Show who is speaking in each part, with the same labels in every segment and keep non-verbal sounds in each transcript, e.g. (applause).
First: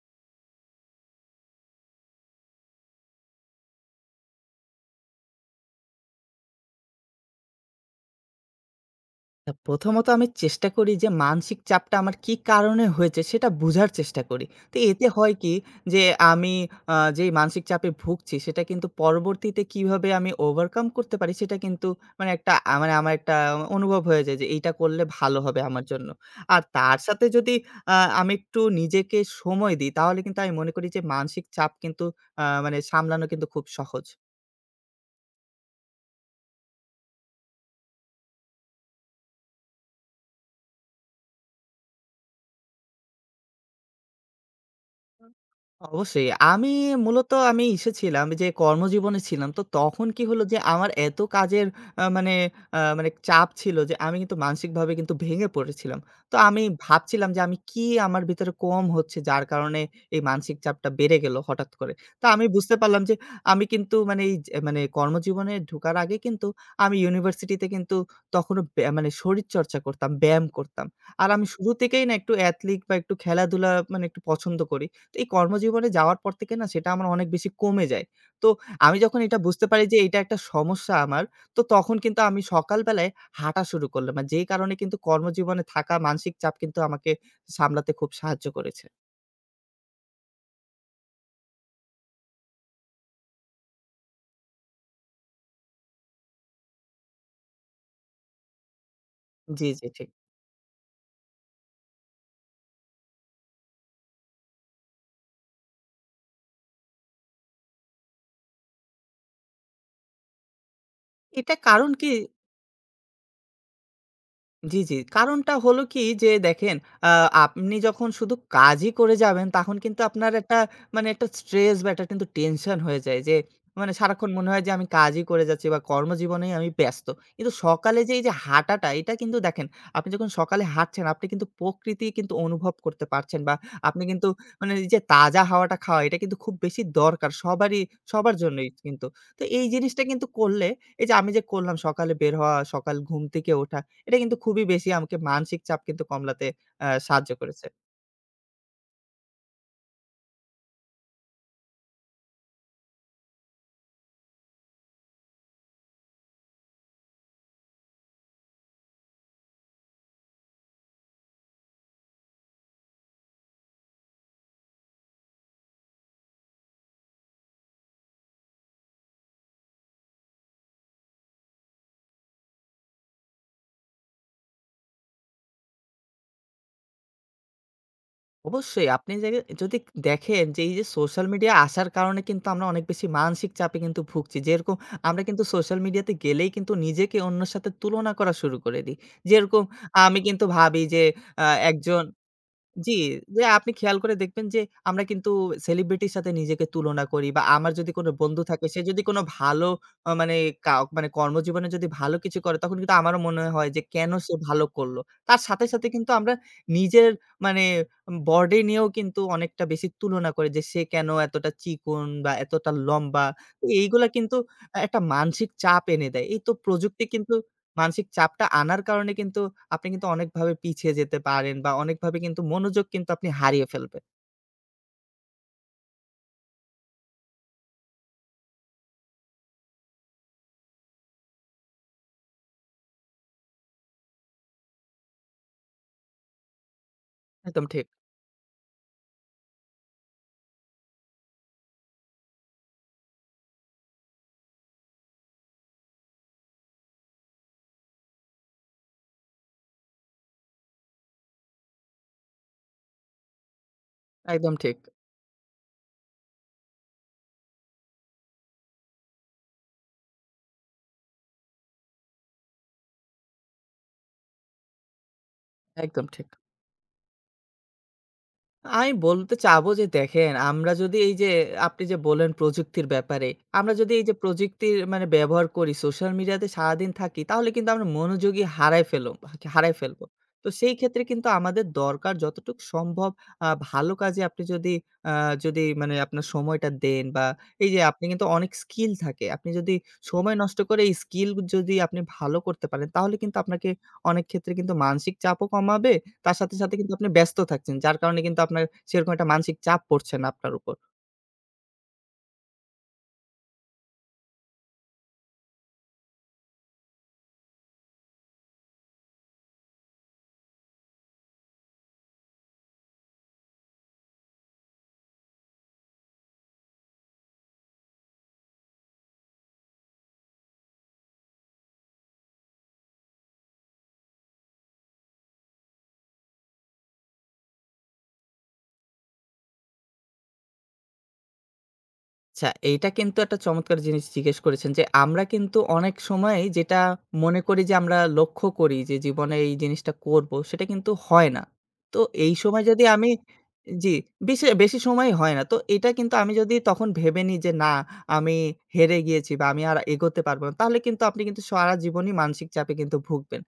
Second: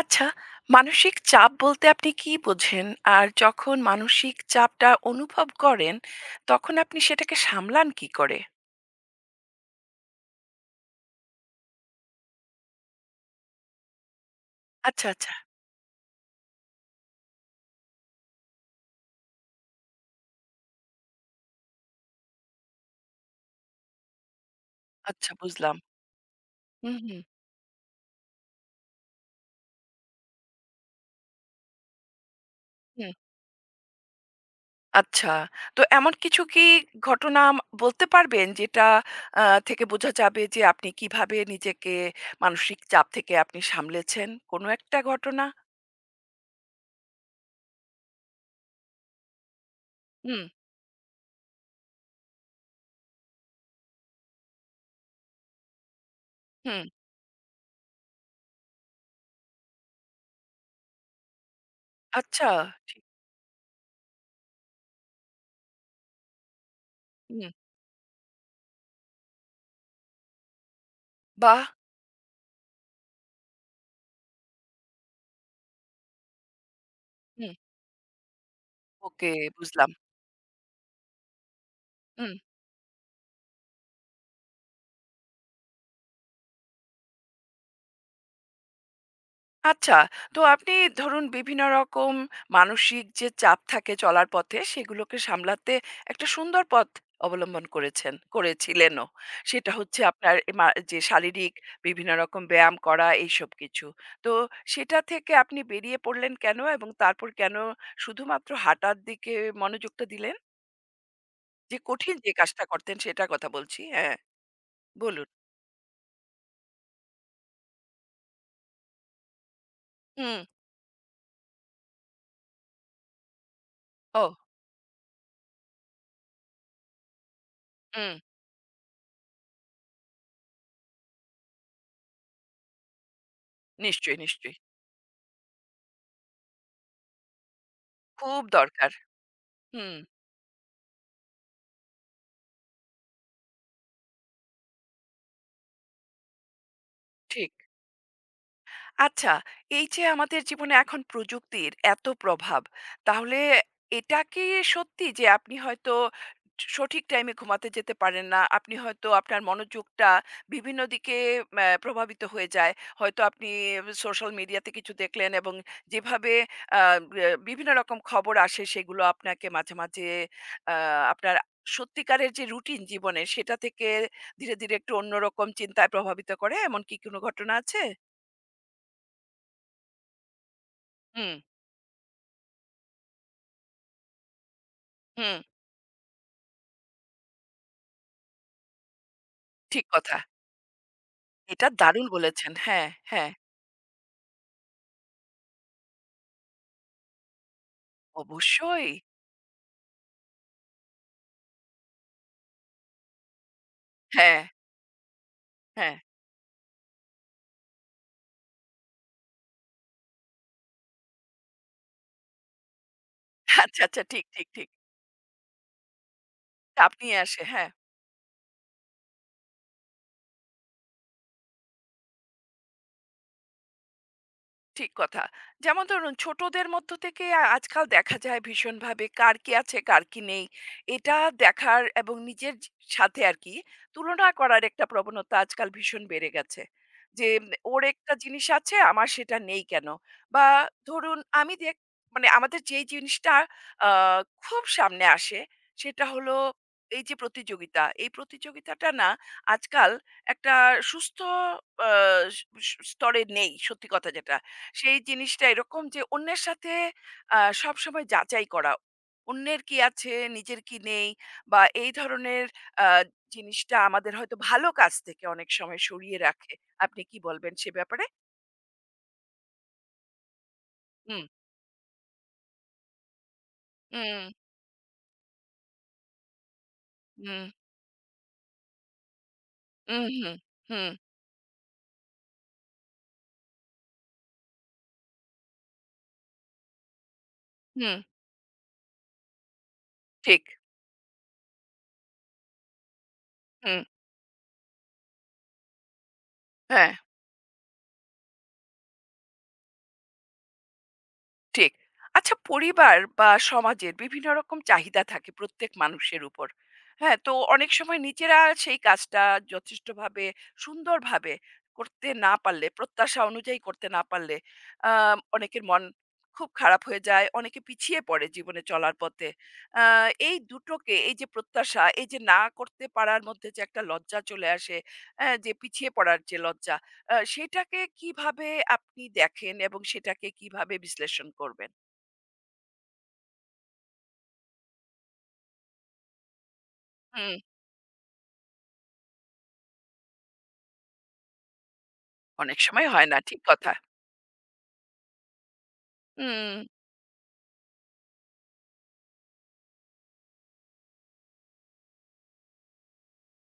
Speaker 1: আচ্ছা, মানসিক চাপ বলতে আপনি কি বোঝেন? আর যখন মানসিক চাপটা অনুভব করেন, তখন আপনি সেটাকে সামলান কি করে?
Speaker 2: প্রথমত আমি চেষ্টা করি যে মানসিক চাপটা আমার কি কারণে হয়েছে সেটা বুঝার চেষ্টা করি। তো এতে
Speaker 1: আচ্ছা, আচ্ছা,
Speaker 2: হয় কি যে আমি যেই মানসিক চাপে ভুগছি সেটা কিন্তু পরবর্তীতে কিভাবে আমি ওভারকাম করতে পারি, সেটা কিন্তু মানে একটা মানে আমার একটা অনুভব হয়ে যায় যে এইটা করলে
Speaker 1: আচ্ছা
Speaker 2: ভালো হবে
Speaker 1: বুঝলাম।
Speaker 2: আমার জন্য। আর
Speaker 1: হুম,
Speaker 2: তার
Speaker 1: হুম,
Speaker 2: সাথে যদি আ আমি একটু নিজেকে সময় দিই তাহলে কিন্তু আমি মনে করি যে মানসিক চাপ কিন্তু মানে
Speaker 1: হুম।
Speaker 2: সামলানো কিন্তু খুব সহজ।
Speaker 1: আচ্ছা, তো এমন কিছু কি ঘটনা বলতে পারবেন যেটা আ থেকে বোঝা যাবে যে আপনি কিভাবে নিজেকে মানসিক চাপ থেকে আপনি সামলেছেন? কোনো একটা ঘটনা?
Speaker 2: অবশ্যই। আমি মূলত আমি এসেছিলাম যে কর্মজীবনে ছিলাম। তো তখন কি হলো
Speaker 1: হুম,
Speaker 2: যে আমার এত কাজের মানে মানে চাপ ছিল যে আমি কিন্তু মানসিকভাবে কিন্তু ভেঙে পড়েছিলাম। তো আমি
Speaker 1: হুম।
Speaker 2: ভাবছিলাম যে আমি কি আমার ভিতরে কম হচ্ছে যার কারণে এই মানসিক চাপটা বেড়ে গেল হঠাৎ করে। তো আমি
Speaker 1: আচ্ছা,
Speaker 2: বুঝতে পারলাম
Speaker 1: ঠিক
Speaker 2: যে আমি কিন্তু মানে এই যে মানে কর্মজীবনে ঢোকার আগে কিন্তু আমি
Speaker 1: হুম,
Speaker 2: ইউনিভার্সিটিতে কিন্তু তখনও মানে শরীরচর্চা করতাম, ব্যায়াম করতাম। আর আমি
Speaker 1: বাহ!
Speaker 2: শুরু থেকেই না একটু অ্যাথলিক বা একটু খেলাধুলা মানে একটু পছন্দ করি। এই কর্মজীবনে যাওয়ার পর থেকে না সেটা আমার অনেক বেশি
Speaker 1: হুম,
Speaker 2: কমে যায়। তো আমি যখন
Speaker 1: ওকে
Speaker 2: এটা বুঝতে পারি
Speaker 1: বুঝলাম।
Speaker 2: যে এটা একটা সমস্যা আমার, তো তখন কিন্তু
Speaker 1: হুম।
Speaker 2: আমি সকাল বেলায় হাঁটা শুরু করলাম। আর যেই কারণে কিন্তু কর্মজীবনে থাকা মানসিক চাপ কিন্তু আমাকে সামলাতে খুব সাহায্য করেছে।
Speaker 1: আচ্ছা, তো আপনি ধরুন বিভিন্ন রকম মানসিক যে চাপ থাকে চলার পথে সেগুলোকে সামলাতে একটা সুন্দর পথ অবলম্বন করেছেন, করেছিলেনও।
Speaker 2: জি,
Speaker 1: সেটা
Speaker 2: জি,
Speaker 1: হচ্ছে
Speaker 2: ঠিক।
Speaker 1: আপনার এ মা যে শারীরিক বিভিন্ন রকম ব্যায়াম করা এইসব কিছু। তো সেটা থেকে আপনি বেরিয়ে পড়লেন কেনো? এবং তারপর কেনো শুধুমাত্র হাঁটার দিকে মনোযোগটা দিলেন?
Speaker 2: এটা
Speaker 1: যে
Speaker 2: কারণ কি।
Speaker 1: কঠিন যে কাজটা করতেন সেটার কথা বলছি। হ্যাঁ,
Speaker 2: জি, জি।
Speaker 1: বলুন।
Speaker 2: কারণটা হলো কি যে দেখেন, আ আপনি যখন শুধু কাজই করে যাবেন তখন কিন্তু আপনার
Speaker 1: হুম,
Speaker 2: একটা স্ট্রেস বা একটা কিন্তু টেনশন হয়ে যায় যে মানে
Speaker 1: ও
Speaker 2: সারাক্ষণ মনে হয় যে আমি কাজই করে যাচ্ছি বা কর্মজীবনেই আমি ব্যস্ত। কিন্তু সকালে যে
Speaker 1: হুম,
Speaker 2: এই যে হাঁটাটা এটা কিন্তু দেখেন, আপনি যখন সকালে হাঁটছেন আপনি কিন্তু প্রকৃতি কিন্তু অনুভব করতে পারছেন বা আপনি
Speaker 1: নিশ্চয়ই,
Speaker 2: কিন্তু
Speaker 1: নিশ্চয়ই।
Speaker 2: মানে এই যে তাজা হাওয়াটা খাওয়া এটা কিন্তু খুব বেশি দরকার সবারই, সবার
Speaker 1: খুব
Speaker 2: জন্যই
Speaker 1: দরকার।
Speaker 2: কিন্তু। তো এই
Speaker 1: হুম,
Speaker 2: জিনিসটা কিন্তু করলে, এই যে আমি যে করলাম সকালে বের হওয়া, সকাল ঘুম থেকে ওঠা, এটা কিন্তু খুবই বেশি আমাকে মানসিক চাপ কিন্তু কমলাতে সাহায্য
Speaker 1: ঠিক।
Speaker 2: করেছে।
Speaker 1: আচ্ছা, এই যে আমাদের জীবনে এখন প্রযুক্তির এত প্রভাব, তাহলে এটা কি সত্যি যে আপনি হয়তো সঠিক টাইমে ঘুমাতে যেতে পারেন না? আপনি হয়তো আপনার মনোযোগটা বিভিন্ন দিকে প্রভাবিত হয়ে যায়। হয়তো আপনি সোশ্যাল মিডিয়াতে কিছু দেখলেন এবং যেভাবে আ ব্য বিভিন্ন রকম খবর আসে সেগুলো আপনাকে মাঝে, মাঝে আ আপনার সত্যিকারের যে রুটিন জীবনের সেটা থেকে ধীরে, ধীরে একটু অন্যরকম চিন্তায় প্রভাবিত করে এমন কি কোনো ঘটনা আছে?
Speaker 2: অবশ্যই আপনি যে যদি দেখেন যে এই যে সোশ্যাল
Speaker 1: হুম।
Speaker 2: মিডিয়া আসার কারণে কিন্তু আমরা অনেক বেশি মানসিক চাপে কিন্তু ভুগছি। যেরকম আমরা
Speaker 1: হুম,
Speaker 2: কিন্তু সোশ্যাল মিডিয়াতে গেলেই কিন্তু নিজেকে অন্যের সাথে তুলনা করা শুরু করে দিই। যেরকম
Speaker 1: ঠিক কথা।
Speaker 2: আমি কিন্তু ভাবি যে আ
Speaker 1: এটা
Speaker 2: একজন,
Speaker 1: দারুণ বলেছেন। হ্যাঁ,
Speaker 2: জি,
Speaker 1: হ্যাঁ,
Speaker 2: যে আপনি খেয়াল করে দেখবেন যে আমরা কিন্তু সেলিব্রিটির সাথে নিজেকে তুলনা করি, বা আমার যদি কোনো বন্ধু থাকে সে
Speaker 1: অবশ্যই।
Speaker 2: যদি কোনো ভালো মানে মানে কর্মজীবনে যদি ভালো কিছু করে তখন কিন্তু আমারও মনে হয় যে কেন সে
Speaker 1: হ্যাঁ,
Speaker 2: ভালো করলো। তার সাথে, সাথে
Speaker 1: হ্যাঁ।
Speaker 2: কিন্তু আমরা নিজের মানে বডি নিয়েও কিন্তু অনেকটা বেশি তুলনা করি যে সে কেন এতটা চিকন বা এতটা লম্বা। তো
Speaker 1: আচ্ছা, আচ্ছা।
Speaker 2: এইগুলা
Speaker 1: ঠিক,
Speaker 2: কিন্তু
Speaker 1: ঠিক, ঠিক।
Speaker 2: একটা মানসিক চাপ এনে দেয়। এই তো
Speaker 1: চাপ
Speaker 2: প্রযুক্তি
Speaker 1: নিয়ে
Speaker 2: কিন্তু
Speaker 1: আসে। হ্যাঁ।
Speaker 2: মানসিক চাপটা আনার কারণে কিন্তু আপনি কিন্তু অনেকভাবে পিছিয়ে যেতে পারেন বা অনেকভাবে কিন্তু মনোযোগ কিন্তু আপনি হারিয়ে ফেলবেন।
Speaker 1: ঠিক কথা। যেমন ধরুন ছোটদের মধ্য থেকে আজকাল দেখা যায় ভীষণভাবে কার কি আছে, কার কি নেই। এটা দেখার এবং নিজের সাথে আরকি তুলনা করার একটা প্রবণতা আজকাল ভীষণ বেড়ে গেছে। যে
Speaker 2: একদম
Speaker 1: ওর
Speaker 2: ঠিক,
Speaker 1: একটা জিনিস আছে আমার সেটা নেই কেন? বা ধরুন আমি মানে আমাদের যেই জিনিসটা আ খুব সামনে আসে সেটা হলো এই যে প্রতিযোগিতা। এই প্রতিযোগিতাটা না আজকাল একটা সুস্থ আ স স স্তরে নেই সত্যি কথা যেটা।
Speaker 2: একদম ঠিক,
Speaker 1: সেই জিনিসটা এরকম যে অন্যের সাথে আ সবসময় যাচাই করা। অন্যের কি আছে, নিজের কি নেই বা এই ধরনের আ জিনিসটা আমাদের হয়তো ভালো কাজ থেকে অনেক সময়
Speaker 2: একদম
Speaker 1: সরিয়ে
Speaker 2: ঠিক।
Speaker 1: রাখে। আপনি কি বলবেন সে ব্যাপারে?
Speaker 2: আমি বলতে চাবো যে দেখেন, আমরা যদি এই
Speaker 1: হুম,
Speaker 2: যে আপনি যে বললেন প্রযুক্তির ব্যাপারে, আমরা যদি এই যে
Speaker 1: হুম,
Speaker 2: প্রযুক্তির মানে ব্যবহার করি, সোশ্যাল মিডিয়াতে সারাদিন থাকি,
Speaker 1: হুম,
Speaker 2: তাহলে কিন্তু আমরা মনোযোগই হারায় ফেলবো।
Speaker 1: হুম, হুম,
Speaker 2: তো সেই
Speaker 1: হুম,
Speaker 2: ক্ষেত্রে কিন্তু আমাদের দরকার যতটুকু সম্ভব ভালো কাজে আপনি আ যদি মানে আপনার সময়টা দেন বা এই যে
Speaker 1: হুম,
Speaker 2: আপনি কিন্তু অনেক স্কিল থাকে। আপনি যদি সময়
Speaker 1: ঠিক।
Speaker 2: নষ্ট করে এই স্কিল যদি আপনি ভালো করতে পারেন, তাহলে কিন্তু আপনাকে
Speaker 1: হুম,
Speaker 2: অনেক ক্ষেত্রে কিন্তু মানসিক চাপও কমাবে, তার সাথে, সাথে কিন্তু
Speaker 1: হ্যাঁ।
Speaker 2: আপনি ব্যস্ত থাকছেন। যার কারণে কিন্তু আপনার সেরকম একটা মানসিক চাপ পড়ছে না আপনার উপর।
Speaker 1: ঠিক। আচ্ছা পরিবার বা সমাজের বিভিন্ন রকম চাহিদা থাকে প্রত্যেক মানুষের উপর। হ্যাঁ? তো অনেক সময় নিজেরা সেই কাজটা যথেষ্টভাবে সুন্দরভাবে করতে না পারলে, প্রত্যাশা অনুযায়ী করতে না পারলে আ অনেকের মন খুব খারাপ হয়ে যায়। অনেকে পিছিয়ে পড়ে জীবনে চলার পথে। আ এই দুটোকে এই যে প্রত্যাশা, এই যে না করতে পারার মধ্যে যে একটা লজ্জা চলে আসে, যে পিছিয়ে পড়ার যে লজ্জা, সেটাকে কিভাবে আপনি দেখেন এবং সেটাকে কিভাবে বিশ্লেষণ করবেন?
Speaker 2: আচ্ছা, এইটা কিন্তু একটা চমৎকার জিনিস জিজ্ঞেস করেছেন যে, আমরা কিন্তু অনেক সময় যেটা
Speaker 1: হুম,
Speaker 2: মনে করি যে, আমরা লক্ষ্য করি যে, জীবনে এই জিনিসটা করব, সেটা কিন্তু হয় না। তো এই
Speaker 1: অনেক
Speaker 2: সময় যদি
Speaker 1: সময় হয়
Speaker 2: আমি,
Speaker 1: না। ঠিক কথা।
Speaker 2: জি, বেশি, বেশি সময় হয় না। তো এটা কিন্তু আমি
Speaker 1: হুম,
Speaker 2: যদি তখন ভেবে নিই যে, না, আমি হেরে গিয়েছি বা আমি আর এগোতে পারব না, তাহলে কিন্তু আপনি কিন্তু সারা জীবনই মানসিক চাপে কিন্তু ভুগবেন।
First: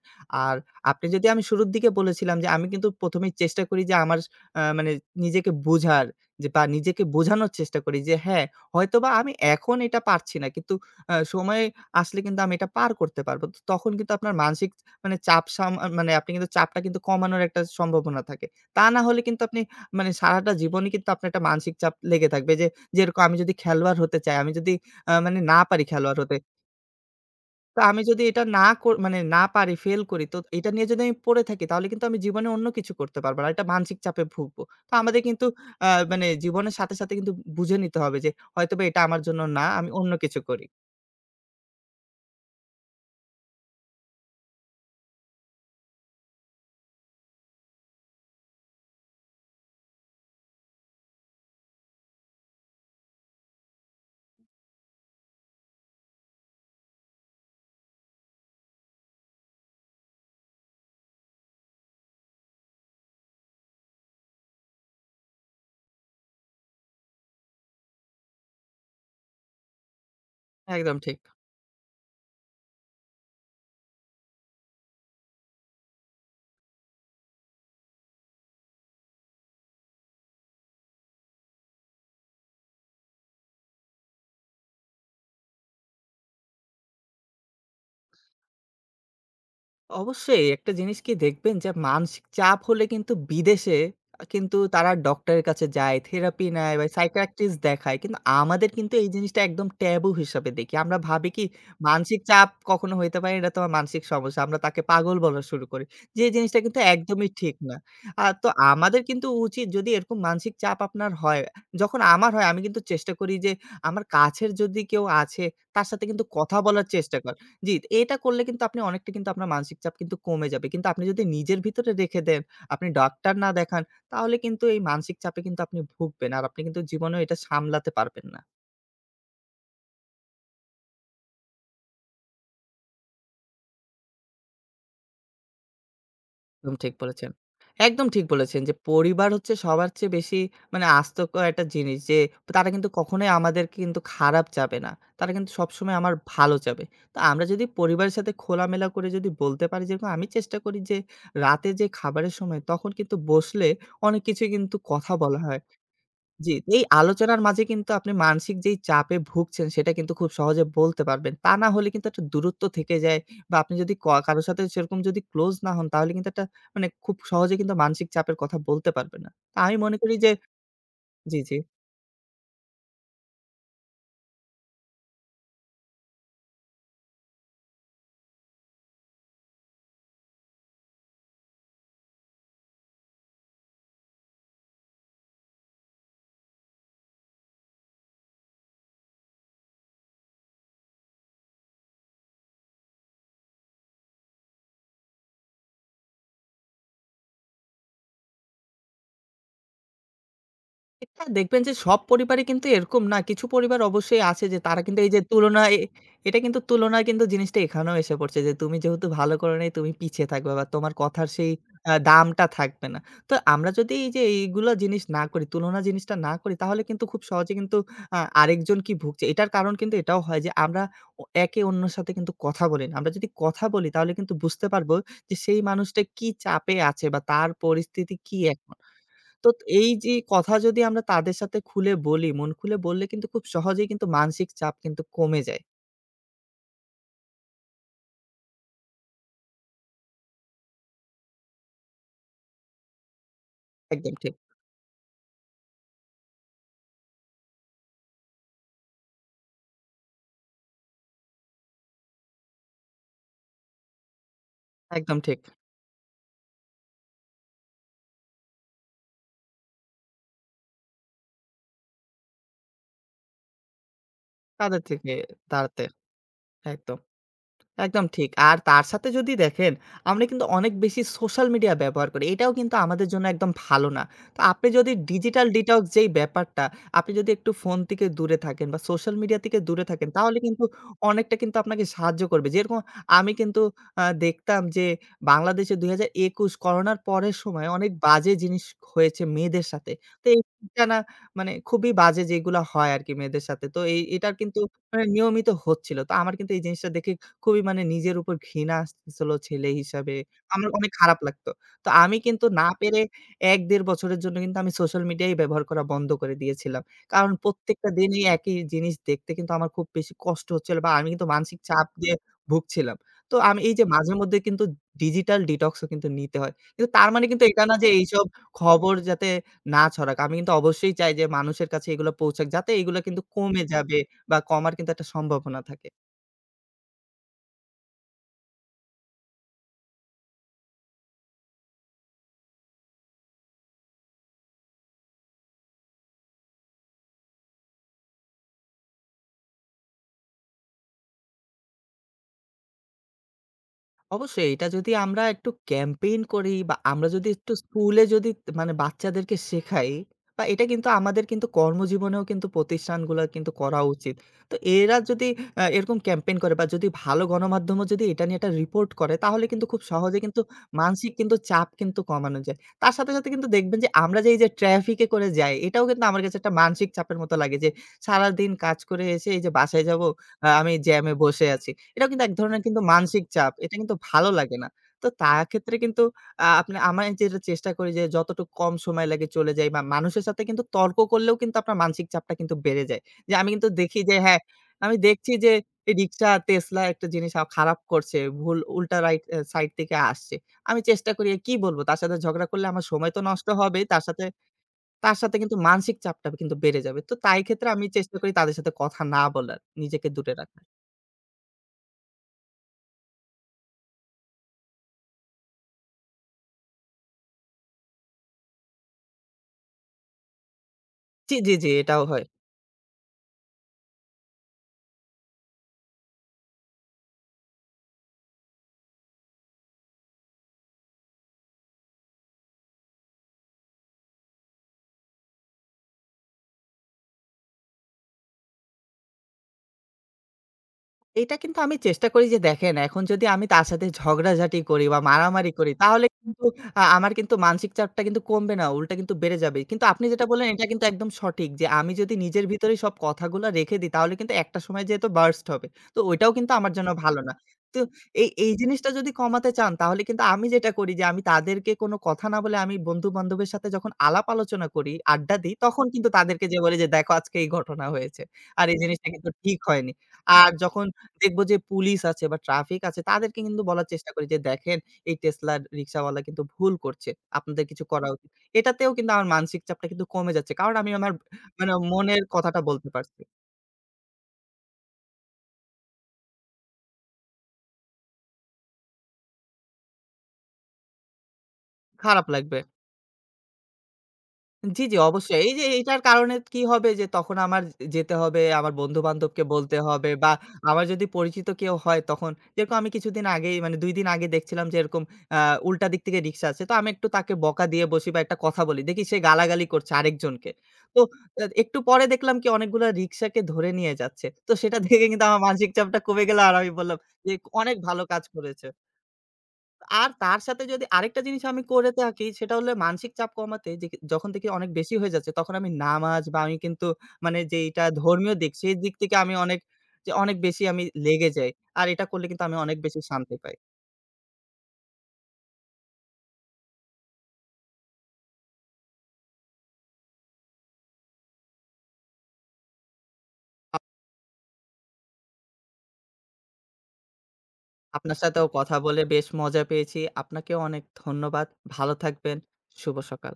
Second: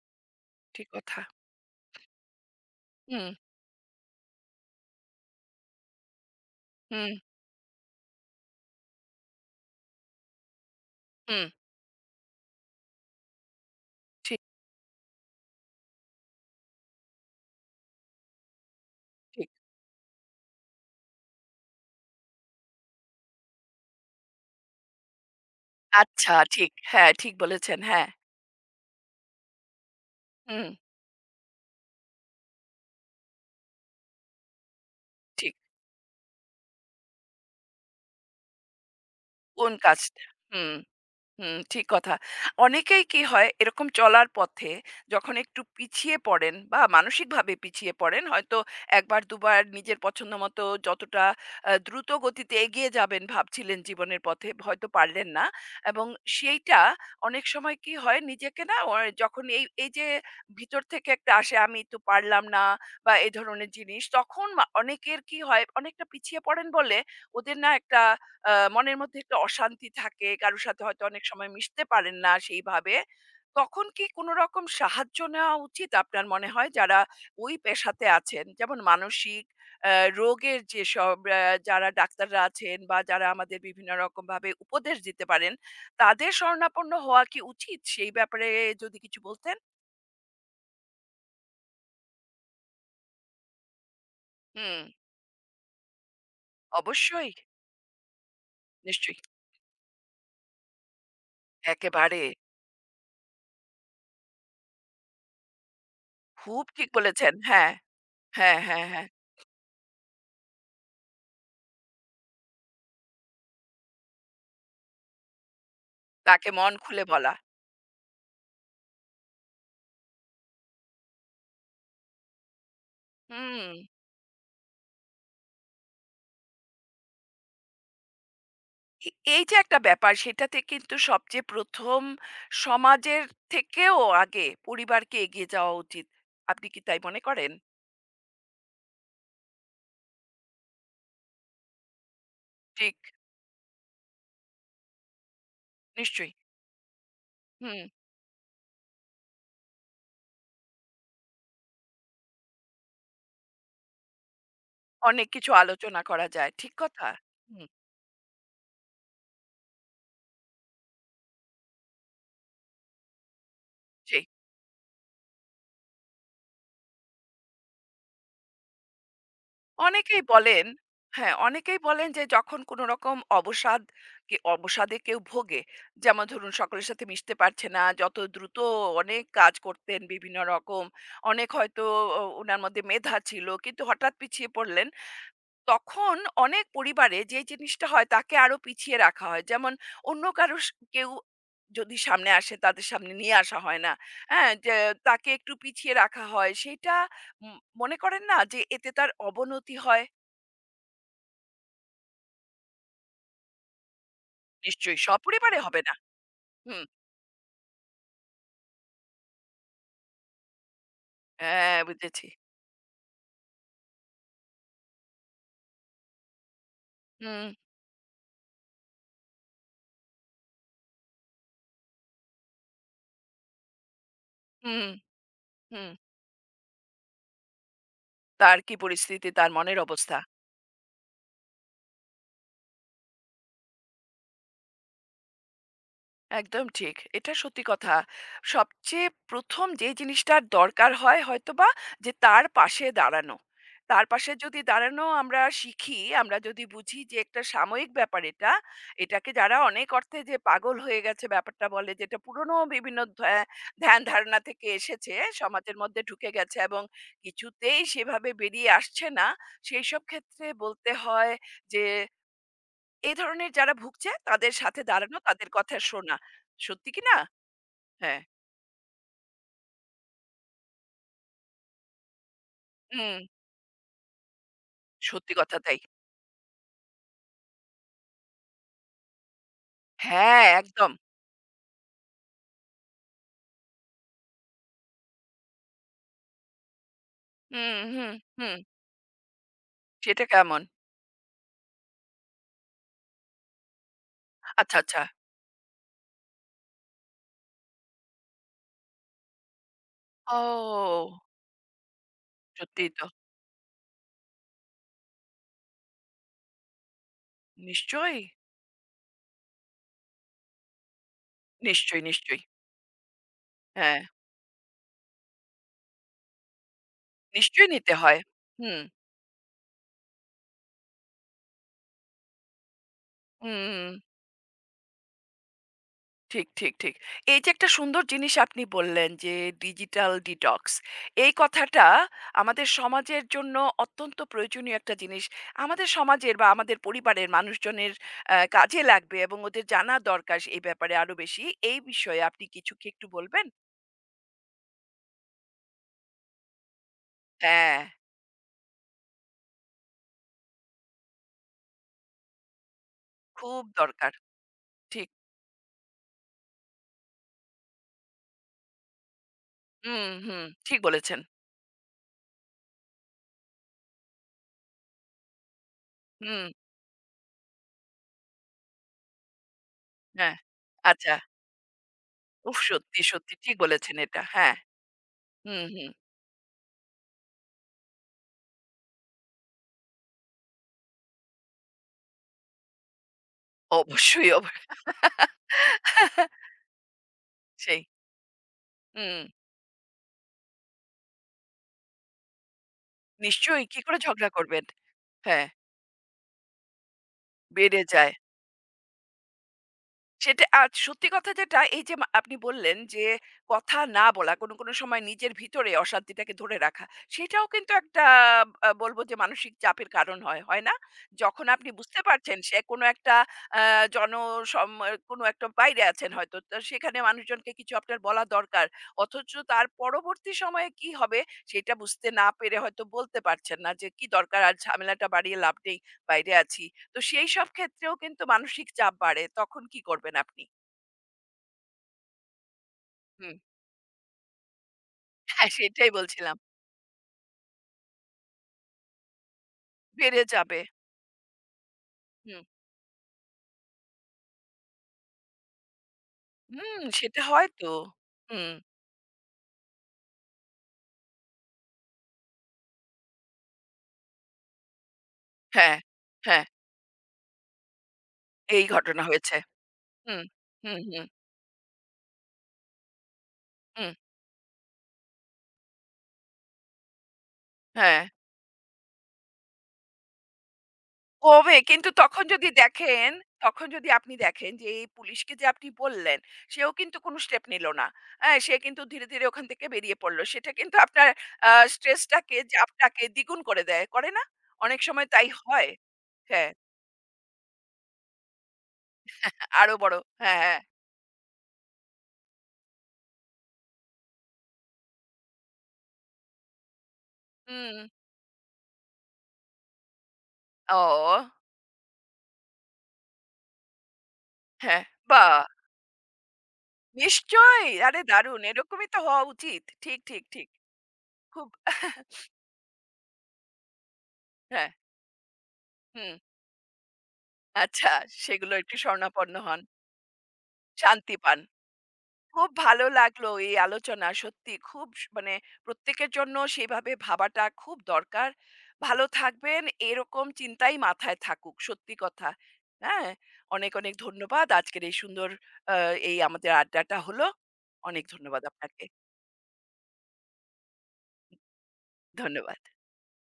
Speaker 2: আর
Speaker 1: ঠিক
Speaker 2: আপনি
Speaker 1: কথা।
Speaker 2: যদি, আমি শুরুর দিকে বলেছিলাম যে, আমি কিন্তু ১ম
Speaker 1: হুম,
Speaker 2: এই চেষ্টা করি যে, আমার মানে নিজেকে বোঝার যে বা নিজেকে
Speaker 1: হুম,
Speaker 2: বোঝানোর চেষ্টা করি যে, হ্যাঁ, হয়তোবা আমি এখন এটা পারছি না। কিন্তু
Speaker 1: হুম।
Speaker 2: সময় আসলে কিন্তু আমি এটা পার করতে পারব। তো তখন কিন্তু আপনার
Speaker 1: ঠিক,
Speaker 2: মানসিক মানে চাপ মানে আপনি কিন্তু চাপটা কিন্তু কমানোর একটা সম্ভাবনা থাকে। তা না হলে কিন্তু
Speaker 1: ঠিক।
Speaker 2: আপনি মানে সারাটা জীবনই কিন্তু আপনার একটা মানসিক চাপ লেগে থাকবে যে, যেরকম আমি যদি খেলোয়াড় হতে চাই, আমি যদি মানে না পারি খেলোয়াড় হতে,
Speaker 1: আচ্ছা ঠিক। হ্যাঁ, ঠিক
Speaker 2: তো
Speaker 1: বলেছেন।
Speaker 2: আমি
Speaker 1: হ্যাঁ।
Speaker 2: যদি এটা না মানে না পারি, ফেল করি, তো
Speaker 1: হুম,
Speaker 2: এটা নিয়ে যদি আমি পড়ে থাকি তাহলে কিন্তু আমি জীবনে অন্য কিছু করতে পারব না। একটা মানসিক চাপে ভুগবো। তো আমাদের কিন্তু
Speaker 1: ঠিক।
Speaker 2: মানে জীবনের সাথে, সাথে কিন্তু বুঝে নিতে হবে যে হয়তোবা এটা আমার জন্য না,
Speaker 1: কোন
Speaker 2: আমি অন্য
Speaker 1: কাজটা?
Speaker 2: কিছু করি।
Speaker 1: হুম। হুম, ঠিক কথা। অনেকেই কি হয় এরকম চলার পথে যখন একটু পিছিয়ে পড়েন বা মানসিকভাবে পিছিয়ে পড়েন, হয়তো ১ বার ২ বার নিজের পছন্দমতো যতটা দ্রুত গতিতে এগিয়ে যাবেন ভাবছিলেন জীবনের পথে, হয়তো পারলেন না এবং সেইটা অনেক সময় কি হয় নিজেকে না অ যখন এই যে ভিতর থেকে একটা আসে আমি তো পারলাম না বা এ ধরনের জিনিস, তখন অনেকের কি হয় অনেকটা পিছিয়ে পড়েন বলে ওদের না একটা আহ, মনের মধ্যে একটা অশান্তি থাকে কারোর সাথে
Speaker 2: একদম
Speaker 1: হয়তো
Speaker 2: ঠিক।
Speaker 1: অনেক সময় মিশতে পারেন না সেইভাবে তখন কি কোনো রকম সাহায্য নেওয়া উচিত আপনার মনে হয় যারা ওই পেশাতে আছেন যেমন মানসিক আহ, রোগের যেসব আহ, যারা ডাক্তাররা আছেন বা যারা আমাদের বিভিন্ন রকম ভাবে উপদেশ দিতে পারেন তাদের শরণাপন্ন হওয়া কি উচিত সেই ব্যাপারে যদি কিছু বলতেন।
Speaker 2: অবশ্যই একটা জিনিস কি দেখবেন যে মানসিক চাপ হলে কিন্তু বিদেশে কিন্তু
Speaker 1: হুম,
Speaker 2: তারা ডক্টরের কাছে যায়, থেরাপি নেয় বা
Speaker 1: অবশ্যই,
Speaker 2: সাইকিয়াট্রিস্ট দেখায়। কিন্তু আমাদের কিন্তু এই
Speaker 1: নিশ্চয়ই,
Speaker 2: জিনিসটা একদম ট্যাবু হিসাবে দেখি। আমরা ভাবি কি মানসিক
Speaker 1: একেবারে,
Speaker 2: চাপ কখনো হইতে পারে, এটা তোমার মানসিক সমস্যা। আমরা তাকে পাগল বলা শুরু করি। যে জিনিসটা
Speaker 1: খুব
Speaker 2: কিন্তু
Speaker 1: ঠিক
Speaker 2: একদমই
Speaker 1: বলেছেন।
Speaker 2: ঠিক
Speaker 1: হ্যাঁ,
Speaker 2: না। তো
Speaker 1: হ্যাঁ, হ্যাঁ,
Speaker 2: আমাদের
Speaker 1: হ্যাঁ,
Speaker 2: কিন্তু উচিত, যদি এরকম মানসিক চাপ আপনার হয়, যখন আমার হয় আমি কিন্তু চেষ্টা করি যে আমার কাছের যদি কেউ আছে তার সাথে কিন্তু
Speaker 1: তাকে
Speaker 2: কথা
Speaker 1: মন
Speaker 2: বলার
Speaker 1: খুলে
Speaker 2: চেষ্টা
Speaker 1: বলা।
Speaker 2: করা। জি, এটা করলে কিন্তু আপনি অনেকটা কিন্তু আপনার মানসিক চাপ কিন্তু কমে যাবে। কিন্তু আপনি যদি নিজের ভিতরে রেখে দেন, আপনি ডাক্তার না
Speaker 1: হুম,
Speaker 2: দেখান, তাহলে কিন্তু এই মানসিক চাপে কিন্তু আপনি ভুগবেন। আর আপনি কিন্তু জীবনেও এটা সামলাতে পারবেন না।
Speaker 1: এ এই যে একটা ব্যাপার সেটাতে কিন্তু সবচেয়ে ১ম সমাজের থেকেও আগে পরিবারকে এগিয়ে যাওয়া উচিত। আপনি
Speaker 2: একদম
Speaker 1: কি
Speaker 2: ঠিক
Speaker 1: তাই মনে
Speaker 2: বলেছেন।
Speaker 1: করেন?
Speaker 2: একদম ঠিক বলেছেন যে পরিবার হচ্ছে সবার চেয়ে বেশি মানে আস্ত একটা জিনিস যে তারা কিন্তু
Speaker 1: ঠিক,
Speaker 2: কখনোই আমাদেরকে কিন্তু খারাপ চাবে না। তারা কিন্তু সবসময় আমার
Speaker 1: নিশ্চয়ই।
Speaker 2: ভালো চাবে। তো আমরা যদি
Speaker 1: হুম,
Speaker 2: পরিবারের সাথে খোলামেলা করে যদি বলতে পারি, যেরকম আমি চেষ্টা করি যে রাতে যে খাবারের সময় তখন কিন্তু বসলে অনেক কিছুই কিন্তু কথা
Speaker 1: অনেক
Speaker 2: বলা
Speaker 1: কিছু
Speaker 2: হয়।
Speaker 1: আলোচনা করা
Speaker 2: জি,
Speaker 1: যায়। ঠিক
Speaker 2: এই
Speaker 1: কথা।
Speaker 2: আলোচনার মাঝে
Speaker 1: হুম,
Speaker 2: কিন্তু আপনি মানসিক যেই চাপে ভুগছেন সেটা কিন্তু খুব সহজে বলতে পারবেন। তা না হলে কিন্তু একটা দূরত্ব থেকে যায়, বা আপনি যদি
Speaker 1: সেই।
Speaker 2: কারো সাথে সেরকম যদি ক্লোজ না হন তাহলে কিন্তু একটা মানে খুব সহজে কিন্তু মানসিক চাপের কথা বলতে পারবেন না। তা আমি মনে করি
Speaker 1: অনেকেই
Speaker 2: যে,
Speaker 1: বলেন হ্যাঁ,
Speaker 2: জি, জি।
Speaker 1: অনেকেই বলেন যে যখন কোনো রকম অবসাদ অবসাদে কেউ ভোগে, যেমন ধরুন সকলের সাথে মিশতে পারছে না, যত দ্রুত অনেক কাজ করতেন বিভিন্ন রকম। অনেক হয়তো ও উনার মধ্যে মেধা ছিল কিন্তু হঠাৎ পিছিয়ে পড়লেন। তখন অনেক পরিবারে যে জিনিসটা হয় তাকে আরো পিছিয়ে রাখা হয়। যেমন অন্য কারো স কেউ যদি সামনে আসে তাদের সামনে নিয়ে আসা হয় না। হ্যাঁ? যে তাকে একটু পিছিয়ে রাখা হয়। সেটা উম মনে করেন না যে এতে তার অবনতি হয়?
Speaker 2: এটা দেখবেন যে সব পরিবারে কিন্তু এরকম না। কিছু পরিবার অবশ্যই আছে যে তারা কিন্তু
Speaker 1: নিশ্চয়ই।
Speaker 2: এই যে
Speaker 1: সব পরিবারে
Speaker 2: তুলনা
Speaker 1: হবে না।
Speaker 2: এটা কিন্তু
Speaker 1: হুম।
Speaker 2: তুলনা কিন্তু জিনিসটা এখানেও এসে পড়ছে যে তুমি যেহেতু ভালো করো নাই তুমি পিছিয়ে থাকবে বা তোমার কথার সেই
Speaker 1: হ্যাঁ, বুঝেছি।
Speaker 2: দামটা থাকবে না। তো আমরা যদি এই যে এইগুলা জিনিস না করি, তুলনা জিনিসটা না করি তাহলে কিন্তু খুব
Speaker 1: হুম,
Speaker 2: সহজে কিন্তু আরেকজন কি ভুগছে, এটার কারণ কিন্তু এটাও হয় যে আমরা একে অন্যের সাথে কিন্তু কথা বলি না। আমরা যদি কথা বলি তাহলে কিন্তু বুঝতে
Speaker 1: হুম,
Speaker 2: পারবো যে সেই
Speaker 1: হুম।
Speaker 2: মানুষটা কি চাপে আছে বা তার পরিস্থিতি কি
Speaker 1: তার
Speaker 2: এখন।
Speaker 1: কি পরিস্থিতি,
Speaker 2: তো
Speaker 1: তার মনের
Speaker 2: এই যে
Speaker 1: অবস্থা।
Speaker 2: কথা যদি আমরা তাদের সাথে খুলে বলি, মন খুলে বললে কিন্তু খুব সহজেই কিন্তু মানসিক চাপ কিন্তু কমে যায়।
Speaker 1: একদম ঠিক। এটা সত্যি কথা। সবচেয়ে ১ম যে জিনিসটার দরকার হয় হয়তোবা যে তার পাশে দাঁড়ানো। তার
Speaker 2: একদম
Speaker 1: পাশে
Speaker 2: ঠিক,
Speaker 1: যদি দাঁড়ানো আমরা শিখি, আমরা যদি বুঝি যে একটা সাময়িক ব্যাপার এটা। এটাকে যারা অনেক অর্থে যে পাগল হয়ে গেছে ব্যাপারটা বলে যেটা পুরনো বিভিন্ন ধ্যান-ধারণা থেকে এসেছে,
Speaker 2: একদম ঠিক।
Speaker 1: সমাজের মধ্যে ঢুকে গেছে এবং কিছুতেই সেভাবে বেরিয়ে আসছে না। সেইসব ক্ষেত্রে বলতে হয় যে এ ধরনের যারা ভুগছে তাদের
Speaker 2: তাদের
Speaker 1: সাথে
Speaker 2: থেকে
Speaker 1: দাঁড়ানো, তাদের কথা
Speaker 2: দাঁড়াতে,
Speaker 1: শোনা। সত্যি
Speaker 2: একদম।
Speaker 1: কি না?
Speaker 2: একদম
Speaker 1: হ্যাঁ।
Speaker 2: ঠিক। আর তার সাথে যদি দেখেন, আমরা কিন্তু অনেক বেশি সোশ্যাল মিডিয়া ব্যবহার করি। এটাও কিন্তু আমাদের
Speaker 1: হুম,
Speaker 2: জন্য একদম ভালো না। তো আপনি যদি
Speaker 1: সত্যি
Speaker 2: ডিজিটাল
Speaker 1: কথা তাই।
Speaker 2: ডিটক্স যেই ব্যাপারটা, আপনি যদি একটু ফোন থেকে দূরে থাকেন বা সোশ্যাল মিডিয়া থেকে দূরে থাকেন, তাহলে
Speaker 1: হ্যাঁ,
Speaker 2: কিন্তু
Speaker 1: একদম।
Speaker 2: অনেকটা কিন্তু আপনাকে সাহায্য করবে। যেরকম আমি কিন্তু দেখতাম যে বাংলাদেশে ২০২১ করোনার পরের সময়
Speaker 1: হুম,
Speaker 2: অনেক
Speaker 1: হুম,
Speaker 2: বাজে
Speaker 1: হুম।
Speaker 2: জিনিস হয়েছে মেয়েদের সাথে।
Speaker 1: সেটা
Speaker 2: তো
Speaker 1: কেমন?
Speaker 2: এইটা না মানে খুবই বাজে যেগুলা হয় আরকি মেয়েদের সাথে। তো এই এটার কিন্তু
Speaker 1: আচ্ছা, আচ্ছা।
Speaker 2: মানে নিয়মিত হচ্ছিল। তো আমার কিন্তু এই জিনিসটা দেখে খুবই মানে নিজের উপর ঘৃণা আসতেছিল ছেলে হিসাবে। আমার অনেক খারাপ
Speaker 1: ও!
Speaker 2: লাগতো। তো আমি কিন্তু না
Speaker 1: সত্যিই
Speaker 2: পেরে
Speaker 1: তো।
Speaker 2: ১-১.৫ বছরের জন্য কিন্তু আমি সোশ্যাল মিডিয়াই ব্যবহার করা বন্ধ করে দিয়েছিলাম। কারণ প্রত্যেকটা
Speaker 1: নিশ্চয়ই,
Speaker 2: দিনই একই জিনিস দেখতে কিন্তু আমার খুব বেশি কষ্ট হচ্ছিল বা আমি কিন্তু মানসিক চাপ
Speaker 1: নিশ্চয়ই,
Speaker 2: দিয়ে
Speaker 1: নিশ্চয়ই।
Speaker 2: ভুগছিলাম। তো আমি এই যে
Speaker 1: হ্যাঁ,
Speaker 2: মাঝে মধ্যে কিন্তু ডিজিটাল ডিটক্স ও কিন্তু নিতে হয়। কিন্তু তার মানে কিন্তু এটা
Speaker 1: নিশ্চয়ই
Speaker 2: না যে
Speaker 1: নিতে হয়।
Speaker 2: এইসব
Speaker 1: হুম,
Speaker 2: খবর যাতে না ছড়াক। আমি কিন্তু অবশ্যই চাই যে মানুষের কাছে এগুলো পৌঁছাক। যাতে এগুলো কিন্তু কমে
Speaker 1: হুম।
Speaker 2: যাবে বা কমার কিন্তু একটা সম্ভাবনা থাকে।
Speaker 1: ঠিক, ঠিক, ঠিক। এই যে একটা সুন্দর জিনিস আপনি বললেন যে ডিজিটাল ডিটক্স। এই কথাটা আমাদের সমাজের জন্য অত্যন্ত প্রয়োজনীয় একটা জিনিস। আমাদের সমাজের বা আমাদের পরিবারের মানুষজনের কাজে লাগবে এবং ওদের জানা দরকার এই ব্যাপারে আরো বেশি। এই বিষয়ে আপনি কিছু কি একটু বলবেন?
Speaker 2: অবশ্যই এটা যদি আমরা একটু ক্যাম্পেইন করি, বা আমরা যদি একটু
Speaker 1: হ্যাঁ,
Speaker 2: স্কুলে যদি মানে বাচ্চাদেরকে শেখাই, বা এটা কিন্তু আমাদের কিন্তু কর্মজীবনেও কিন্তু প্রতিষ্ঠানগুলো কিন্তু
Speaker 1: খুব
Speaker 2: করা
Speaker 1: দরকার।
Speaker 2: উচিত। তো এরা
Speaker 1: ঠিক।
Speaker 2: যদি এরকম ক্যাম্পেইন করে বা যদি ভালো গণমাধ্যমও যদি এটা নিয়ে একটা রিপোর্ট করে তাহলে কিন্তু খুব
Speaker 1: হুম,
Speaker 2: সহজে কিন্তু
Speaker 1: হুম। ঠিক
Speaker 2: মানসিক
Speaker 1: বলেছেন।
Speaker 2: কিন্তু চাপ কিন্তু কমানো যায়। তার সাথে, সাথে কিন্তু দেখবেন যে আমরা যে এই যে ট্রাফিকে করে যাই এটাও কিন্তু আমার কাছে
Speaker 1: হুম,
Speaker 2: একটা মানসিক চাপের মতো লাগে যে সারাদিন কাজ করে এসে এই যে বাসায় যাবো,
Speaker 1: হ্যাঁ।
Speaker 2: আমি জ্যামে
Speaker 1: আচ্ছা।
Speaker 2: বসে আছি। এটাও কিন্তু এক
Speaker 1: উফ!
Speaker 2: ধরনের কিন্তু
Speaker 1: সত্যি,
Speaker 2: মানসিক
Speaker 1: সত্যি
Speaker 2: চাপ।
Speaker 1: ঠিক
Speaker 2: এটা কিন্তু
Speaker 1: বলেছেন এটা।
Speaker 2: ভালো
Speaker 1: হ্যাঁ।
Speaker 2: লাগে না। তো তার
Speaker 1: হুম,
Speaker 2: ক্ষেত্রে
Speaker 1: হুম।
Speaker 2: কিন্তু আপনি আমি যেটা চেষ্টা করি যে যতটুকু কম সময় লাগে চলে যাই, বা মানুষের সাথে কিন্তু তর্ক করলেও কিন্তু আপনার মানসিক চাপটা কিন্তু বেড়ে যায়। যে আমি কিন্তু দেখি যে
Speaker 1: অবশ্যই,
Speaker 2: হ্যাঁ,
Speaker 1: অব
Speaker 2: আমি দেখছি যে এই
Speaker 1: (laughs)
Speaker 2: রিক্সা, টেসলা একটা জিনিস খারাপ
Speaker 1: সেই।
Speaker 2: করছে। ভুল উল্টা
Speaker 1: হুম।
Speaker 2: রাইট অ্যা সাইড থেকে আসছে। আমি চেষ্টা করি কি বলব? তার সাথে ঝগড়া করলে আমার সময় তো নষ্ট
Speaker 1: নিশ্চয়ই, কি
Speaker 2: হবেই।
Speaker 1: করে
Speaker 2: তার সাথে,
Speaker 1: ঝগড়া করবেন?
Speaker 2: তার সাথে
Speaker 1: হ্যাঁ,
Speaker 2: কিন্তু মানসিক চাপটা কিন্তু বেড়ে যাবে। তো তাই ক্ষেত্রে
Speaker 1: বেড়ে
Speaker 2: আমি
Speaker 1: যায়।
Speaker 2: চেষ্টা করি তাদের সাথে কথা না বলার, নিজেকে দূরে
Speaker 1: সেটা
Speaker 2: রাখার।
Speaker 1: আর সত্যি কথা যেটা এই যে আপনি বললেন যে কথা না বলা, কোনো, কোনো সময় নিজের ভিতরে অশান্তিটাকে ধরে রাখা। সেটাও কিন্তু একটা বলব যে মানসিক চাপের কারণ হয়, হয় না?
Speaker 2: জি,
Speaker 1: যখন
Speaker 2: জি, জি,
Speaker 1: আপনি বুঝতে
Speaker 2: এটাও হয়।
Speaker 1: পারছেন সে কোনো একটা আ জনসম কোনো একটা বাইরে আছেন হয়তো। তো সেখানে মানুষজনকে কিছু আপনার বলা দরকার। অথচ তার পরবর্তী সময়ে কি হবে সেটা বুঝতে না পেরে হয়তো বলতে পারছেন না যে কি দরকার আর ঝামেলাটা বাড়িয়ে লাভ নেই। বাইরে আছি। তো সেই সব ক্ষেত্রেও কিন্তু মানসিক চাপ বাড়ে। তখন কি করবেন আপনি?
Speaker 2: এটা কিন্তু আমি চেষ্টা করি যে দেখেন, এখন যদি
Speaker 1: হুম।
Speaker 2: আমি তার সাথে ঝগড়াঝাটি করি বা
Speaker 1: হ্যাঁ,
Speaker 2: মারামারি করি
Speaker 1: সেটাই
Speaker 2: তাহলে
Speaker 1: বলছিলাম।
Speaker 2: কিন্তু আমার কিন্তু মানসিক চাপটা কিন্তু কমবে না, উল্টা কিন্তু বেড়ে যাবে। কিন্তু আপনি
Speaker 1: বেড়ে
Speaker 2: যেটা বললেন
Speaker 1: যাবে।
Speaker 2: এটা কিন্তু একদম সঠিক যে আমি যদি
Speaker 1: হুম।
Speaker 2: নিজের ভিতরেই সব কথাগুলা রেখে দিই তাহলে কিন্তু একটা সময় যেয়ে তো বার্স্ট হবে। তো ওইটাও কিন্তু আমার
Speaker 1: হুম,
Speaker 2: জন্য ভালো
Speaker 1: সেটা
Speaker 2: না।
Speaker 1: হয় তো।
Speaker 2: তো এই, এই
Speaker 1: হুম,
Speaker 2: জিনিসটা যদি কমাতে চান তাহলে কিন্তু আমি যেটা করি যে আমি তাদেরকে কোনো কথা না বলে আমি বন্ধু-বান্ধবের সাথে যখন আলাপ আলোচনা করি, আড্ডা দিই
Speaker 1: হ্যাঁ,
Speaker 2: তখন কিন্তু
Speaker 1: হ্যাঁ,
Speaker 2: তাদেরকে যেয়ে বলি যে দেখো, আজকে এই ঘটনা হয়েছে।
Speaker 1: এই
Speaker 2: আর এই
Speaker 1: ঘটনা
Speaker 2: জিনিসটা কিন্তু
Speaker 1: হয়েছে।
Speaker 2: ঠিক হয়নি।
Speaker 1: হুম,
Speaker 2: আর
Speaker 1: হুম,
Speaker 2: যখন
Speaker 1: হুম,
Speaker 2: দেখব যে পুলিশ আছে বা ট্রাফিক আছে তাদেরকে কিন্তু বলার
Speaker 1: হুম,
Speaker 2: চেষ্টা করি যে, "দেখেন, এই Tesla রিক্শাওয়ালা কিন্তু ভুল করছে। আপনাদের কিছু
Speaker 1: হ্যাঁ।
Speaker 2: করা উচিত।" এটাতেও কিন্তু আমার মানসিক চাপটা কিন্তু কমে যাচ্ছে। কারণ আমি আমার
Speaker 1: কমে
Speaker 2: মানে
Speaker 1: কিন্তু
Speaker 2: মনের
Speaker 1: তখন যদি
Speaker 2: কথাটা বলতে
Speaker 1: দেখেন
Speaker 2: পারছি।
Speaker 1: তখন যদি আপনি দেখেন যে এই পুলিশকে যে আপনি বললেন, সেও কিন্তু কোনো স্টেপ নিল না। হ্যাঁ, সে কিন্তু ধীরে, ধীরে ওখান থেকে বেরিয়ে পড়ল। সেটা কিন্তু আপনার
Speaker 2: খারাপ
Speaker 1: স্ট্রেসটাকে,
Speaker 2: লাগবে।
Speaker 1: চাপটাকে দ্বিগুণ করে দেয়। করে না? অনেক
Speaker 2: জি, জি,
Speaker 1: সময় তাই
Speaker 2: অবশ্যই। এই যে
Speaker 1: হয়।
Speaker 2: এইটার কারণে
Speaker 1: হ্যাঁ।
Speaker 2: কি হবে যে তখন আমার যেতে হবে, আমার বন্ধু-বান্ধবকে
Speaker 1: আরো
Speaker 2: বলতে
Speaker 1: বড়।
Speaker 2: হবে, বা
Speaker 1: হ্যাঁ, হ্যাঁ।
Speaker 2: আমার যদি পরিচিত কেউ হয়। তখন যেরকম আমি কিছুদিন আগেই মানে ২ দিন আগে দেখছিলাম যে এরকম আ উল্টা দিক থেকে রিক্সা আসছে। তো আমি একটু তাকে বকা
Speaker 1: হুম।
Speaker 2: দিয়ে বসি বা একটা কথা বলি। দেখি সে গালাগালি করছে আরেকজনকে। তো
Speaker 1: ও!
Speaker 2: একটু পরে দেখলাম কি অনেকগুলা রিক্শাকে ধরে নিয়ে যাচ্ছে। তো সেটা
Speaker 1: হ্যাঁ,
Speaker 2: দেখে কিন্তু
Speaker 1: বাহ!
Speaker 2: আমার মানসিক চাপটা কমে গেল আর আমি বললাম যে,
Speaker 1: নিশ্চয়ই!
Speaker 2: "অনেক ভালো
Speaker 1: আরে
Speaker 2: কাজ
Speaker 1: দারুণ!
Speaker 2: করেছে।"
Speaker 1: এরকমই তো হওয়া উচিত। ঠিক,
Speaker 2: আর
Speaker 1: ঠিক,
Speaker 2: তার
Speaker 1: ঠিক।
Speaker 2: সাথে যদি আরেকটা জিনিস
Speaker 1: খুব
Speaker 2: আমি করে থাকি
Speaker 1: (laughs)
Speaker 2: সেটা হলো মানসিক চাপ কমাতে, যে যখন থেকে অনেক
Speaker 1: হ্যাঁ,
Speaker 2: বেশি হয়ে যাচ্ছে তখন আমি
Speaker 1: হুম।
Speaker 2: নামাজ বা আমি কিন্তু মানে যে এটা
Speaker 1: আচ্ছা,
Speaker 2: ধর্মীয় দিক,
Speaker 1: সেগুলো
Speaker 2: সেই
Speaker 1: একটু
Speaker 2: দিক থেকে আমি
Speaker 1: শরণাপন্ন হন।
Speaker 2: অনেক বেশি আমি
Speaker 1: শান্তি
Speaker 2: লেগে
Speaker 1: পান।
Speaker 2: যাই। আর এটা করলে কিন্তু
Speaker 1: খুব
Speaker 2: আমি অনেক
Speaker 1: ভালো
Speaker 2: বেশি
Speaker 1: লাগলো
Speaker 2: শান্তি
Speaker 1: এই
Speaker 2: পাই।
Speaker 1: আলোচনা। সত্যি খুব মানে প্রত্যেকের জন্য সেভাবে ভাবাটা খুব দরকার। ভালো থাকবেন, এরকম চিন্তাই মাথায় থাকুক। সত্যি কথা। হ্যাঁ? অনেক,
Speaker 2: আ
Speaker 1: অনেক ধন্যবাদ। আজকের এই সুন্দর আ এই আমাদের আড্ডাটা হলো। অনেক
Speaker 2: আপনার
Speaker 1: ধন্যবাদ
Speaker 2: সাথেও কথা
Speaker 1: আপনাকে।
Speaker 2: বলে বেশ মজা পেয়েছি। আপনাকেও অনেক ধন্যবাদ। ভালো থাকবেন।
Speaker 1: ধন্যবাদ।
Speaker 2: শুভ সকাল।